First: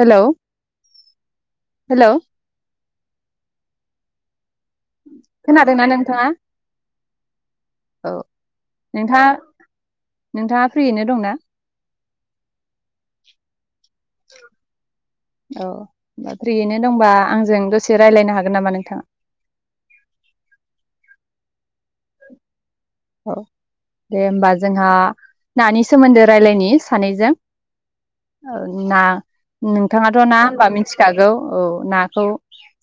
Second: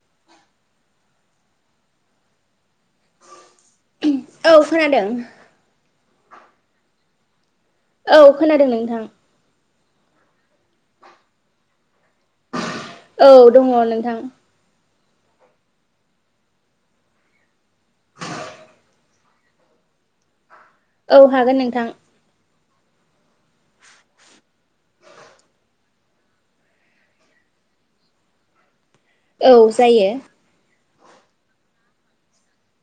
Hello hello औ खोनादों खोनादोंना नोंथाङा? औ खोनादों नोंथां। नोंथाङा नोंथाङा फ्रियैनो दंना? औ दङ नोंथां। औ फ्रियैनो दंबा आंजों दसे रायलायनो हागोन नामा नोंथाङा? औ हागोन नोंथां। दे होमबा जोंहा नानि सोमोन्दो रायज्लायनि सानैजों ओ ना औ जायो नोंथाङाथ' ना होमबा मिथि खागौ औ नाखौ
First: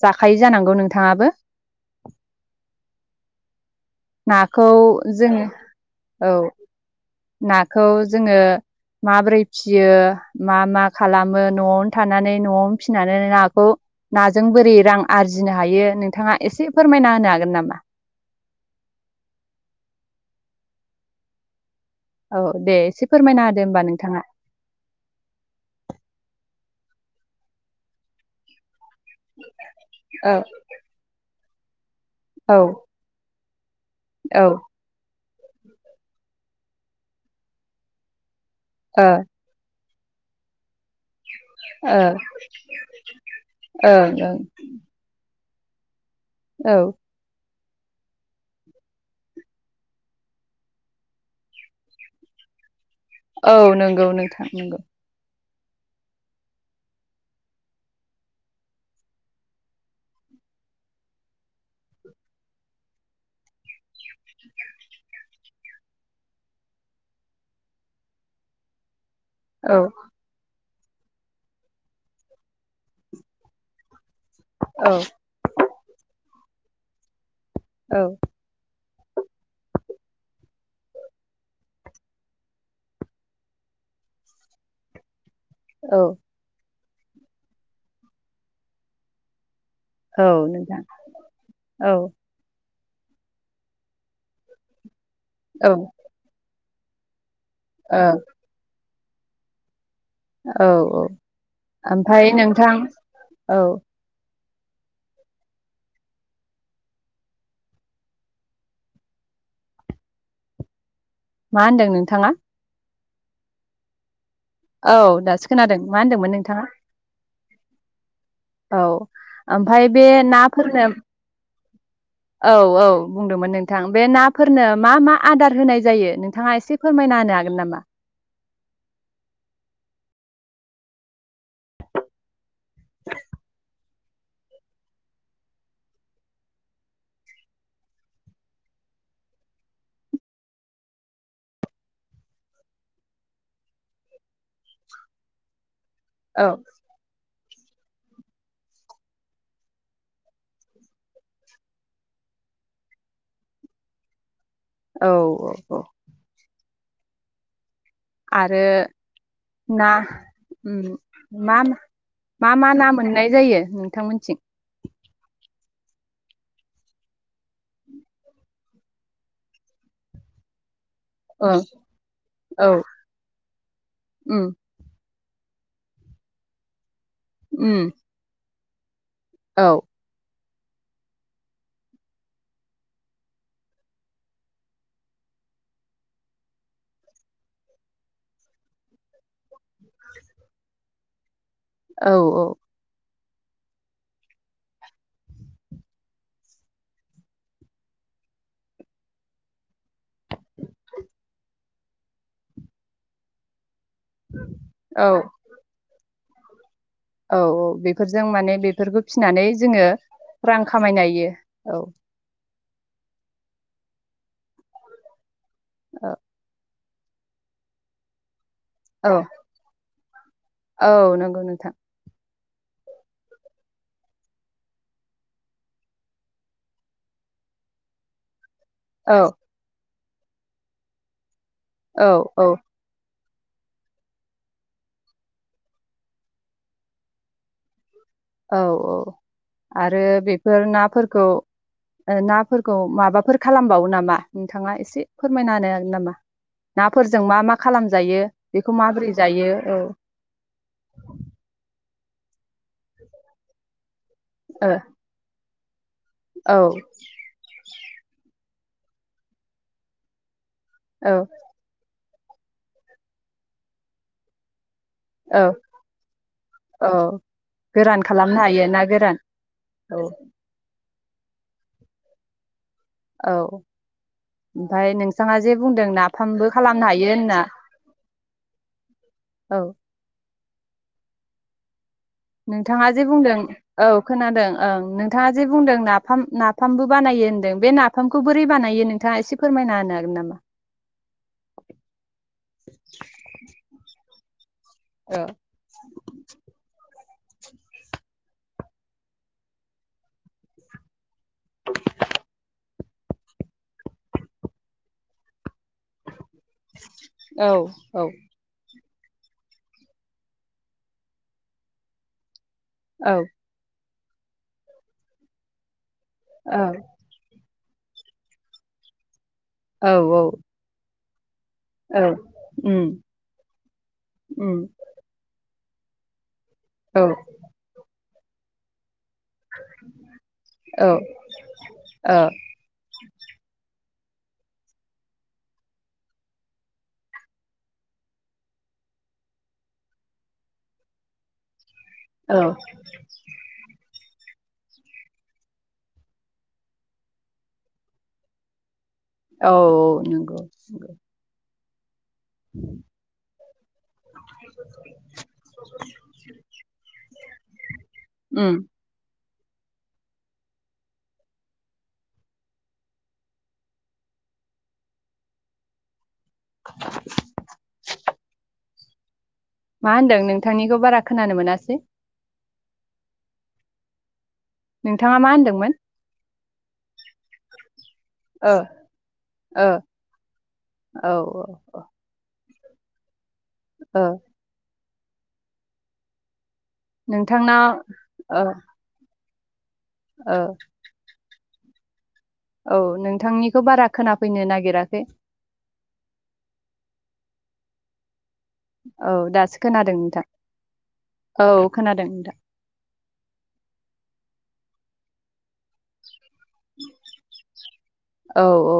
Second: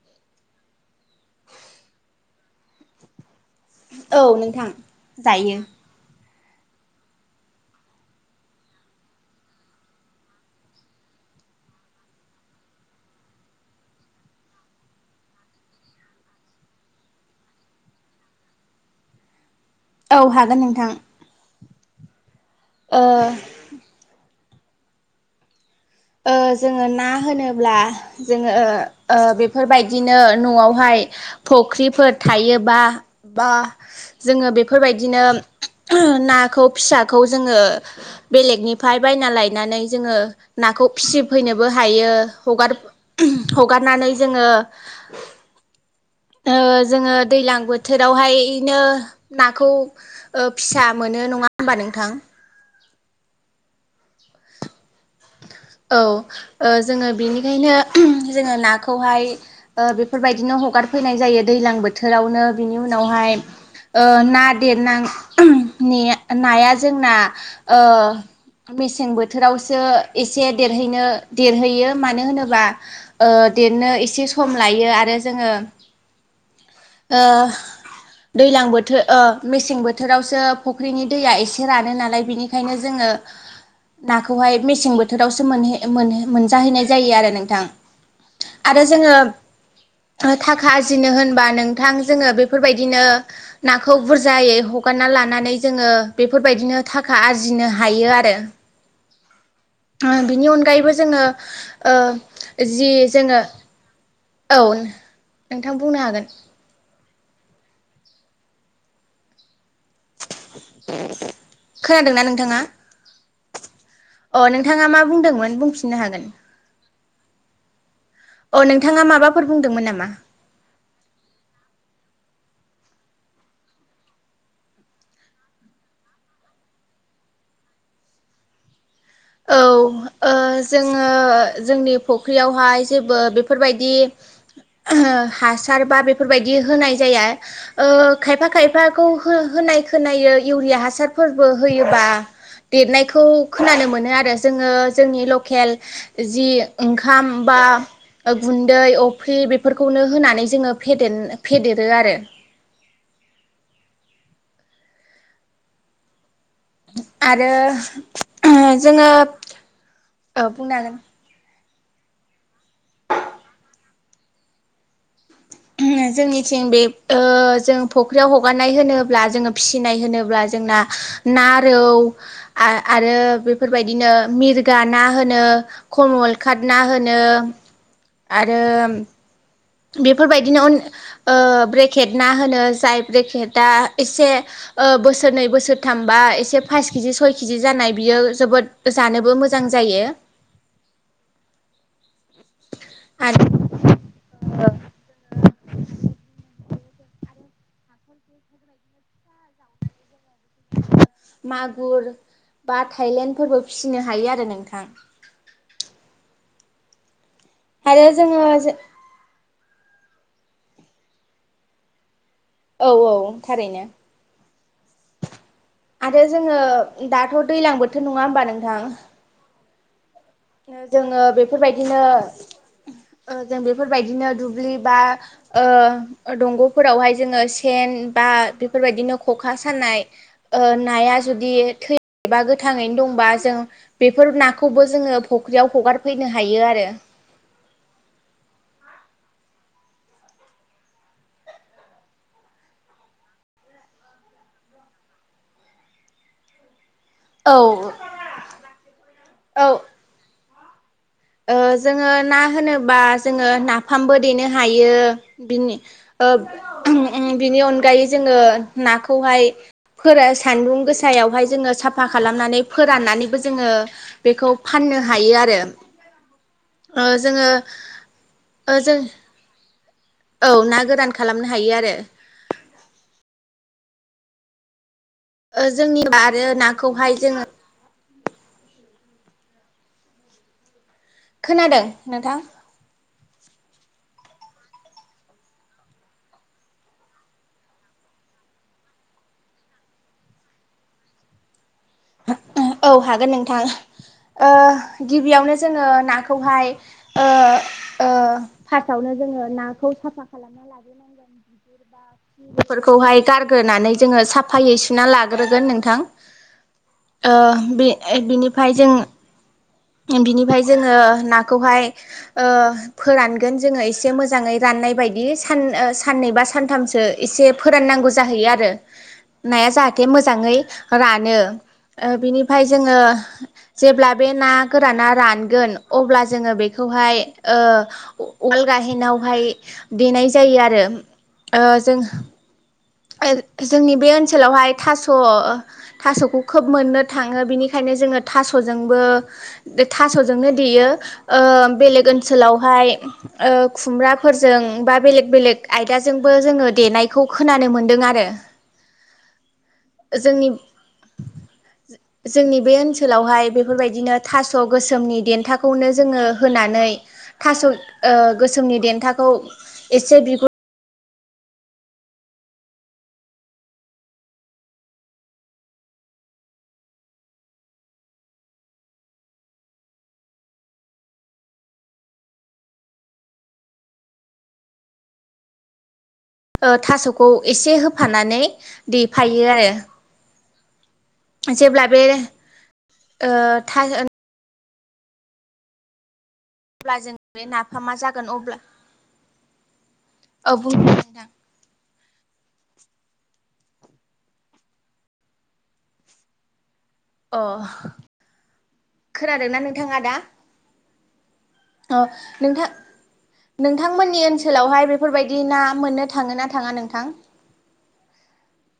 जाखायो जानांगौ नोंथाङाबो औ नोंथां नाखौ जोङ जायो औ नाखौ जोङो माबोरै फियो मा मा खालामो न'आवनो थानानै न'आवनो फिसिनानै नाखौ नाजों बोरै रां आरजिनो हायो नोंथाङा एसे फोरमायना होनो हागोन नामा औ हागोन नोंथां औ दे ओ एसे फोरमायना होदो होनोमबा नोंथाङा जोङो ना होनोब्ला जोङो बेफोरबायदिनो औ न'आवहाय फख्रिफोर औ थायोबा बा औ ओ जोङो बेफोरबायदिनो नाखौ फिसाखौ जोङो बेलेगनिफ्राय ओ बायना लायनानै जोङो नाखौ फिसिफैनोबो हायो हगार ओं हगारनानै ओं जोङो ओ औ जोङो दैज्लां बो बोथोरावहायनो नाखौ फिसा मोनो नङा होमबा नोंथां औ नंगौ नोंथां नंगौ औ ओ जोङो बेनिखायनो जोङो नाखौहाय ओ बेफोरबायदिनो हगारफैनाय जायो दैलां बोथोरावनो बिनि उनावहाय आं ना देरनां ने नाया जोंना ओ मेसें बोथोर औ बोथोरावसो देरहैनो देरहैयो मानो होनोबा देरनो एसे स सम लायो औ आरो जोङो ओ औ दैज्लां बोथो ओ मेसें बोथोरावसो फुख्रिनि दैया एसे रानो नालाय बेनिखायनो जोङो नाखौहाय मेसें बोथ फोरावबो मोनहे औ मोनहे मोनजाहैनाय जायो आरो नोंथां आरो जोङो औ थाखा नोंथां आरजिनो होनबा औ नोंथां जोङो बेफोरबायद नो नाखौ बुरजायै हगारना लाना नानै औ जोङो बेफोरबायदिनो थाखा आर जिनो औ हायो आरो बिनि औ अनगायैबो जोङो ओमफ्राय नोंथां जि जोङो औ औ नोंथां बुंनो हागोन [inaudible] मा [inaudible] होनदों खोनादोंना नोंथाङा? अ नोंथाङा औ मा दासो बुंदोंमोन खोनादों बुंफिननो मा हागोन होनदोंमोन नोंथाङा अ औ नोंथाङा माबाफोर ओमफ्राय बुंदोंमोन बे नामा? नाफोरनो औ औ बुंदोंमोन नोंथां बे नाफोरनो मा मा आदार होनाय जायो नोंथाङा एसे फोरमायना होनो हागोन नामा? औ औ जोङो जोंनि फुख्रियावहाय जेबो बेफोरबायदि हासार बा बेफोरबायदि होनाय जाया खायफा खायफाखौ होनाय खोनायो इउरिया हासारफोरबो होयोबा देरनायखौ खोनानो मोनो आरो जोङो जोंनि लकेल जि औ ओंखाम बा गुन्दै अफ्रि बेफोरखौनो होनानै जोङो फेदेन फेदेरो आरो औ औ औ आरो आरो जोङो ना बुंनो हागोन मा मा मा ना मोननाय जायो नोंथांमोनथिं जोंनिथिं बे औ जों फुख्रियाव हगारनाय होनोब्ला जोङो फिसिनाय होनोब्ला जोंना ना ओं रौ औ आरो बेफोरबायदिनो उम मिरगा ना होनो कमल खाट ना होनो नो उम आरो [unintelligible] औ बेफोरबायदि बिदिनो अन ओ ब्रेकेट ना होनो जाय ब्रेकेटा एसे ओ बोसोरनै बोसोरथामबा एसे पास केजि सय केजि जानाय बियो जोबोद जानोबो मोजां मो मोजां जायो औ औ आरो मागुर बा थाइलेण फोरबो फिसिनो हायो आरो नोंथां औ औ औ आरो बेफोरजों माने जोङो बेफोरखौ फिनानै जोङो रां खामायनाय हायो औ औ औ थारैनो औ आरो जोङो दाथ' दैलां बोथोर नङा होमबा नों थां औ औ जोङो नंगौ नोंथां बेफोरबायदिनो ओ जों बेफोरबायदिनो दुब्लि बा ओ दंग'फोरावहाय जोङो सेन बा औ बेफोरबायदिनो ख'खा सानाय ओ नाया जुदि औ थैबा औ गोथाङैनो दंबा जों बेफोर नाखौबो जोङो फुख्रियाव हगारफैनो हायो आरो औ औ आरो बेफोर नाफोरखौ नाफोरखौ माबाफोर खालामबावो नामा नोंथाङा एसे फोरमायना होनो हागोन नामा नाफोरजों मा मा औ खालामजायो बेखौ माबोरै जायो औ [inaudible] ओ जोङो ना होनोबा जोङो ना फामबो देनो ओ हायो बिनि ओ औ उ उ बिनि अनगायै जोङो नाखौहाय फोरा सानदुं औ गोसायावहाय जोङो साफ साफा खालामनानै फोराननानैबो जोङो बेखौ फाननो हायो औ आरो औ ओ जोङो गोरान खालामनो हायो ओ ना जों गोरान औ औ ना गोरान खालामनो हायो आरो औ ओमफ्राय नों बिथाङा जे ओ बुंदों जोंनिबा आरो नाफामबो खालामनो हायो नाखौहाय होनना जोङो औ खोनादों नोंथां नोंथाङा जे बुंदों औ खोनादों ओं नोंथाङा जे बुंदों नाफाम नाफामबो बानायो होनदों बे नाफामखौ बोरै बानायो नोंथाङा एसे फोरमायना होनो होगोन नामा औ हागोन नोंथां औ गिबियावनो जोङो नाखौहाय ओ ओ फार्स्टआवनो जोङो नाखौ साफा खालामना लाग्रोनांगोन गिदिर बा खि बेफोरखौहाय गारग्रोनानै जोङो साफायै सुना लाग्रोगोन नोंथां ओ औ बे औ बिनिफ्राय जों बिनिफ्राय जोङो नाखौहाय ओ औ फोरानगोन जोङो एसे इसे मोजांयै राननाय बादि सान ओ सान साननै बा औ सानथामसो एसे फोराननांगौ जाहैयो आरो नाया औ जाहाथे औ मोजाङै रानो औ ओ बिनिफ्राय उम जोङो जेब्ला बे ना उम गोराना रान गोन अब्ला जोङो औ बेखौहाय ओ उवाल गाहेनआव बेहाय देनाय जायो आरो औ ओ जों औ ओ जोंनि बे ओनसोलावहाय थास' थास'खौ खोब मोननो थाङो बिनिखायनो जोङो थास'जोंबो थास'जोंनो देयो ओ बेलेग औ ओनसोलावहाय ओ खुमब्रा फोरजों बा बेलेग बेलेग आयदाजोंबो जोङो देनायखौखो खोनानो मोन्दों आरो औ औ नंगौ। जोंनि [inaudible] जोंनि बे ओनसोलावहाय बेफोरबायदिनो थास' गोसोमनि देन्थाखौनो जोङो होनानै थास' ओ उम गोसोमनि देनथा खौ एसे बिगुर [inaudible] मा होन्दों नोंथांनिखौ बारा खोनानो मोनासै। नोंथाङा मा होनदोंमोन? ओ थास'खौ एसे हो फानानै ओ देफायो ओ आरो औ औ जेब्ला बे ओ। था ओ अब्ला जों बे नोंथांना नाफामा जागोन ओ अब्ला ओ औ बुंदों नोंथां औ नोंथांनिखौ बारा खोनाफैनो नागिराखै। अ। औ दासो खोनादोंना खोनादों नोंथाङा दा नोंथां। औ खोनादों नोंथां। नोंथांमोननि ओनसोलावहाय बेफोरबायदि ना मोननो थाङो ना थाङा नोंथां? औ औ ओ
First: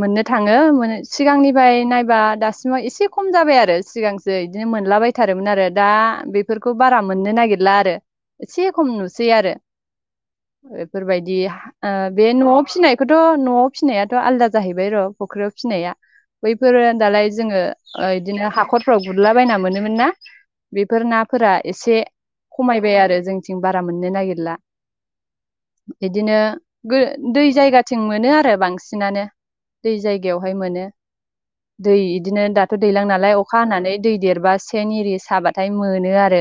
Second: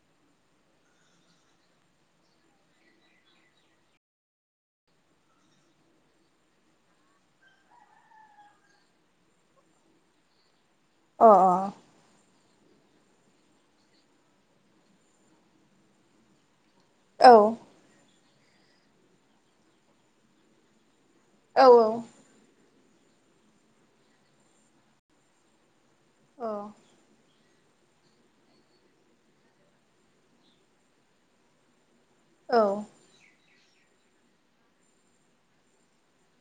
मोननो थाङो सिगांनिफ्राय नायबा दासिमाव एसे खम जाबाय आरो सिगांसो एसे मोनलाबायथारोमोन आरो दा बेफोरखौ बारा मोननो नागिरला आरो एसे खम नुसै आरो। अ बेफोरबायदि हा ओ बे न'आव फिसिनायखौथ' न'आव फिसिनायाथ' आलदा जाहैबाय र' फुख्रियाव फिसिनाया बै बेफोरो दालाय अ औ जोङो ओ बिदिनो हाखरफ्राव गुरलाबायना मोनोमोन ना बे बेफोर नाफोरा औ एसे खमायबाय आरो जोंथिं बारा मोननो नागिरला। बिदिनो औ दै जायगाथिं मोनो आरो बांसिनानो दै जायगायावहाय मोनो। दै इदिनो दाथ' दैलां नालाय अखा हानानै दै देरबा सेन एरि साबाथाय मोनो आरो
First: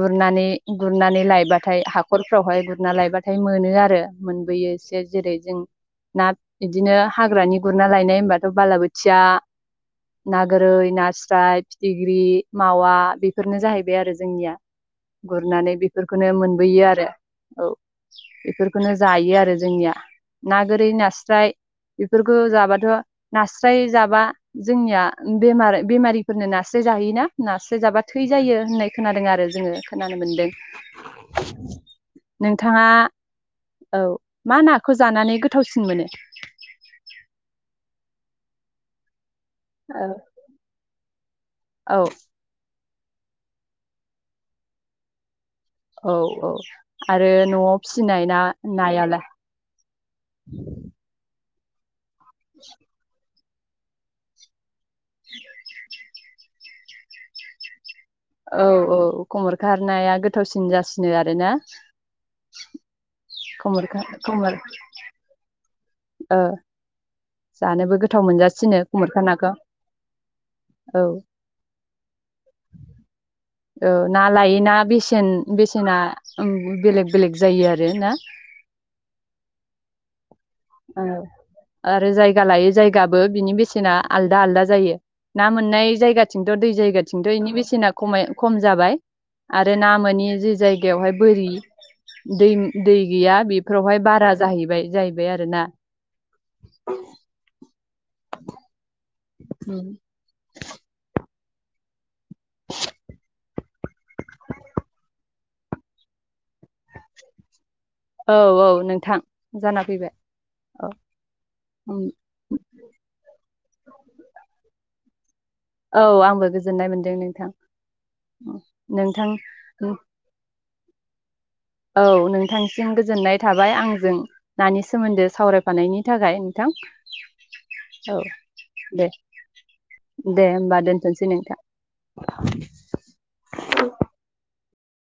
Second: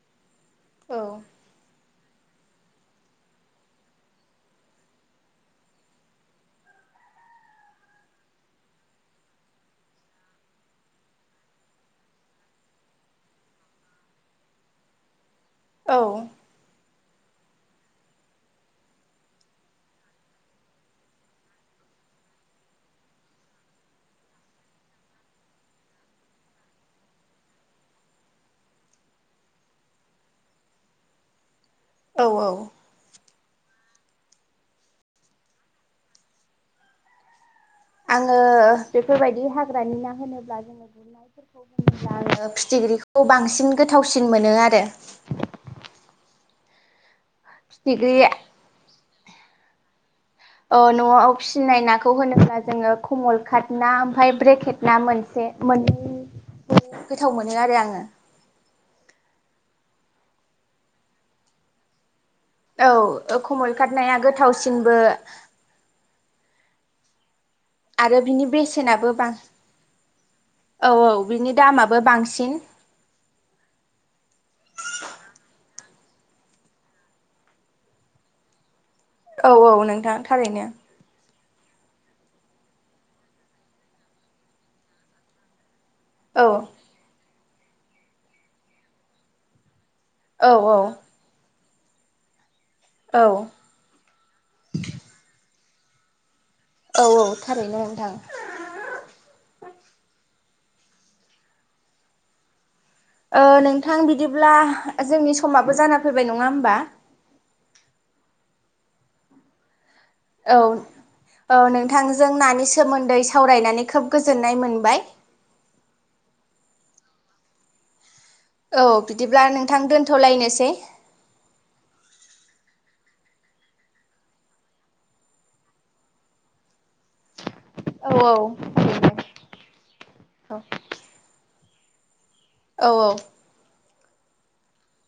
गुरनानै औ गुरनानै लायबाथाय हाख हाखरफ्रावहाय गुरना लायबाथाय। मोनो आरो मोनबोयो एसे जेरै जों ना बिदिनो हाग्रानि गुरना लायनाय होनबाथ' बालाबोथिया ना गोरै नास्राय फिथिख्रि मावा बेफोरनो जाहैबाय आरो जोंनिया। गुरनानै औ औ बेफोरखौनो मोनबोयो आरो औ बेफोरखौनो जायो आरो जोंनिया ना गोरै नास्राय बेफोरखौ जाबाथ' नास्राय जाबा जोंनिया बेमार बेमारिफोरनो नास्राय जाहैयोना नास्राय जाबा थै जायो होननाय खोनादों आरो जोङो खोनानो मोनदों। औ-औ आ मा नाखौ जानानै गोथावसिन मोनो। आङो बेफोरबायदि हाग्रानि ना होनोब्ला [unintelligible] औ होनोब्लाङो फिथिग्रिखौ खौ बांसिन गोथावसिन मोनो आरो औ औ आरो न'आव फिथिख्रि फिसिनाय ना नायालाय अ न'आव फिसिनाय नाखौ खौ होनोब्ला जोङो कमल खातना ओमफ्राय ब्रेकेट ना मोनसे मोननै गोथाव मोनो आरो आङो। औ औ खमर खार नाया गोथावसिन जासिनो आरोना? औ खमल खमरखा खारनाया खमर गोथावसिनबो। ओ जानोबो आरो गोथाव बिनि मोनजासिनो बेसेनाबो खमरखा बां नाखौ औ औ बिनि दामआबो बांसिन औ ना लायै ना बेसेन बेसेना बेलेग बेलेग जायो आरो ना? औ औ नोंथां। थारैनो ओ आरो जायगा लायो जायगाबो बिनि बेसेना आलदा आलदा जायो ना मोननाय औ जायगांथिथ दै जायागाथिं दैनि बेसेना खमाय खम जाबाय आर रो ना मोनि औ जि औ जायगायावहाय बोरि दैनि दै औ गैया बेफोरावहाय बारा जाहैबाय जाय ना औ औ थारैनो नोंथां ओम [inaudible] [inaudible] ओ नोंथां बिदिब्ला जोंनि समाबो जाना फैबाय नङा होमबा? औ औ नोंथां जाना फैबाय औ औ नोंथांजों नानि सोमोन्दै सावरायनानै खोब गोजोननाय मोनबाय औ आंबो गोजोननाय मोनदों नोंथां औ नोंथां बिदिब्ला नोंथां दोनथ लायनोसै औ नोंथांसिम गोजोननाय थाबाय आंजों नानि सोमोन्दो सावरायफानायनि थाखाय नोंथां औ दे दे होमबा दोनथसै नोंथां [inaudible] औ औ [unintelligible]